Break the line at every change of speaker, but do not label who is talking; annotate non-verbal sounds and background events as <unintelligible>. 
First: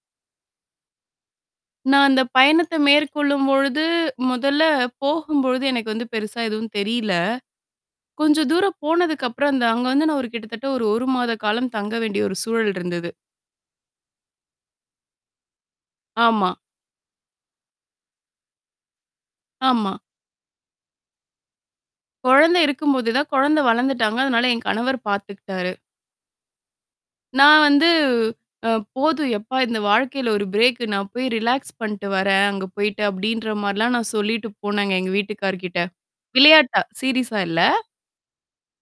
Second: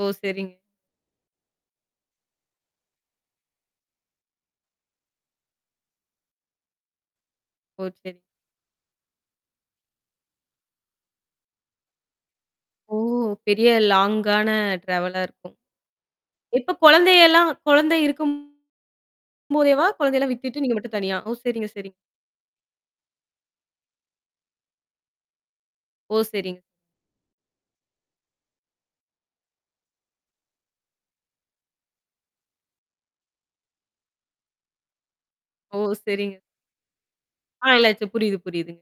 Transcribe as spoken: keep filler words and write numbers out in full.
ஓ! சரிங்க.
நான் அந்த பயணத்த மேற்கொள்ளும்பொழுது, முதல்ல போகும்பொழுது எனக்கு வந்து பெருசா எதுவும் தெரியல.
ஓ! சரி.
கொஞ்சம் தூரம் போனதுக்கப்புறம் அந்த அங்க வந்து நான் ஒரு கிட்டத்தட்ட ஒரு ஒரு மாத காலம் தங்க வேண்டிய ஒரு சூழல்
ஓ!
இருந்தது.
பெரிய லாங்கான ட்ராவலா இருக்கும்.
ஆமா.
இப்ப குழந்தையெல்லாம் குழந்தை இருக்கும்போதேவா!
ஆமா.
குழந்தையெல்லாம் விட்டுட்டு, நீங்க மட்டும் தனியா ஓ! சரிங்க, சரிங்க.
குழந்தை இருக்கும்போது தான், குழந்தை வளர்ந்துட்டாங்க. அதனால என் கணவர் பார்த்துக்கிட்டாரு.
ஓ! சரிங்க.
நான் வந்து அ "போதும் எப்பா! இந்த வாழ்க்கையில ஒரு பிரேக்கு நான் போய் ரிலாக்ஸ் பண்ட்டு வர்றேன், அங்க போயிட்டு", அப்பிடின்ற மாரிலாம் நான் சொல்லிட்டு போனேங்க எங்க
ஓ!
வீட்டுக்கார்கிட்ட.
சரிங்க.
விளையாட்டா, சீரிஸா
ஆ
இல்ல.
<unintelligible> புரியுது, புரியுதுங்க.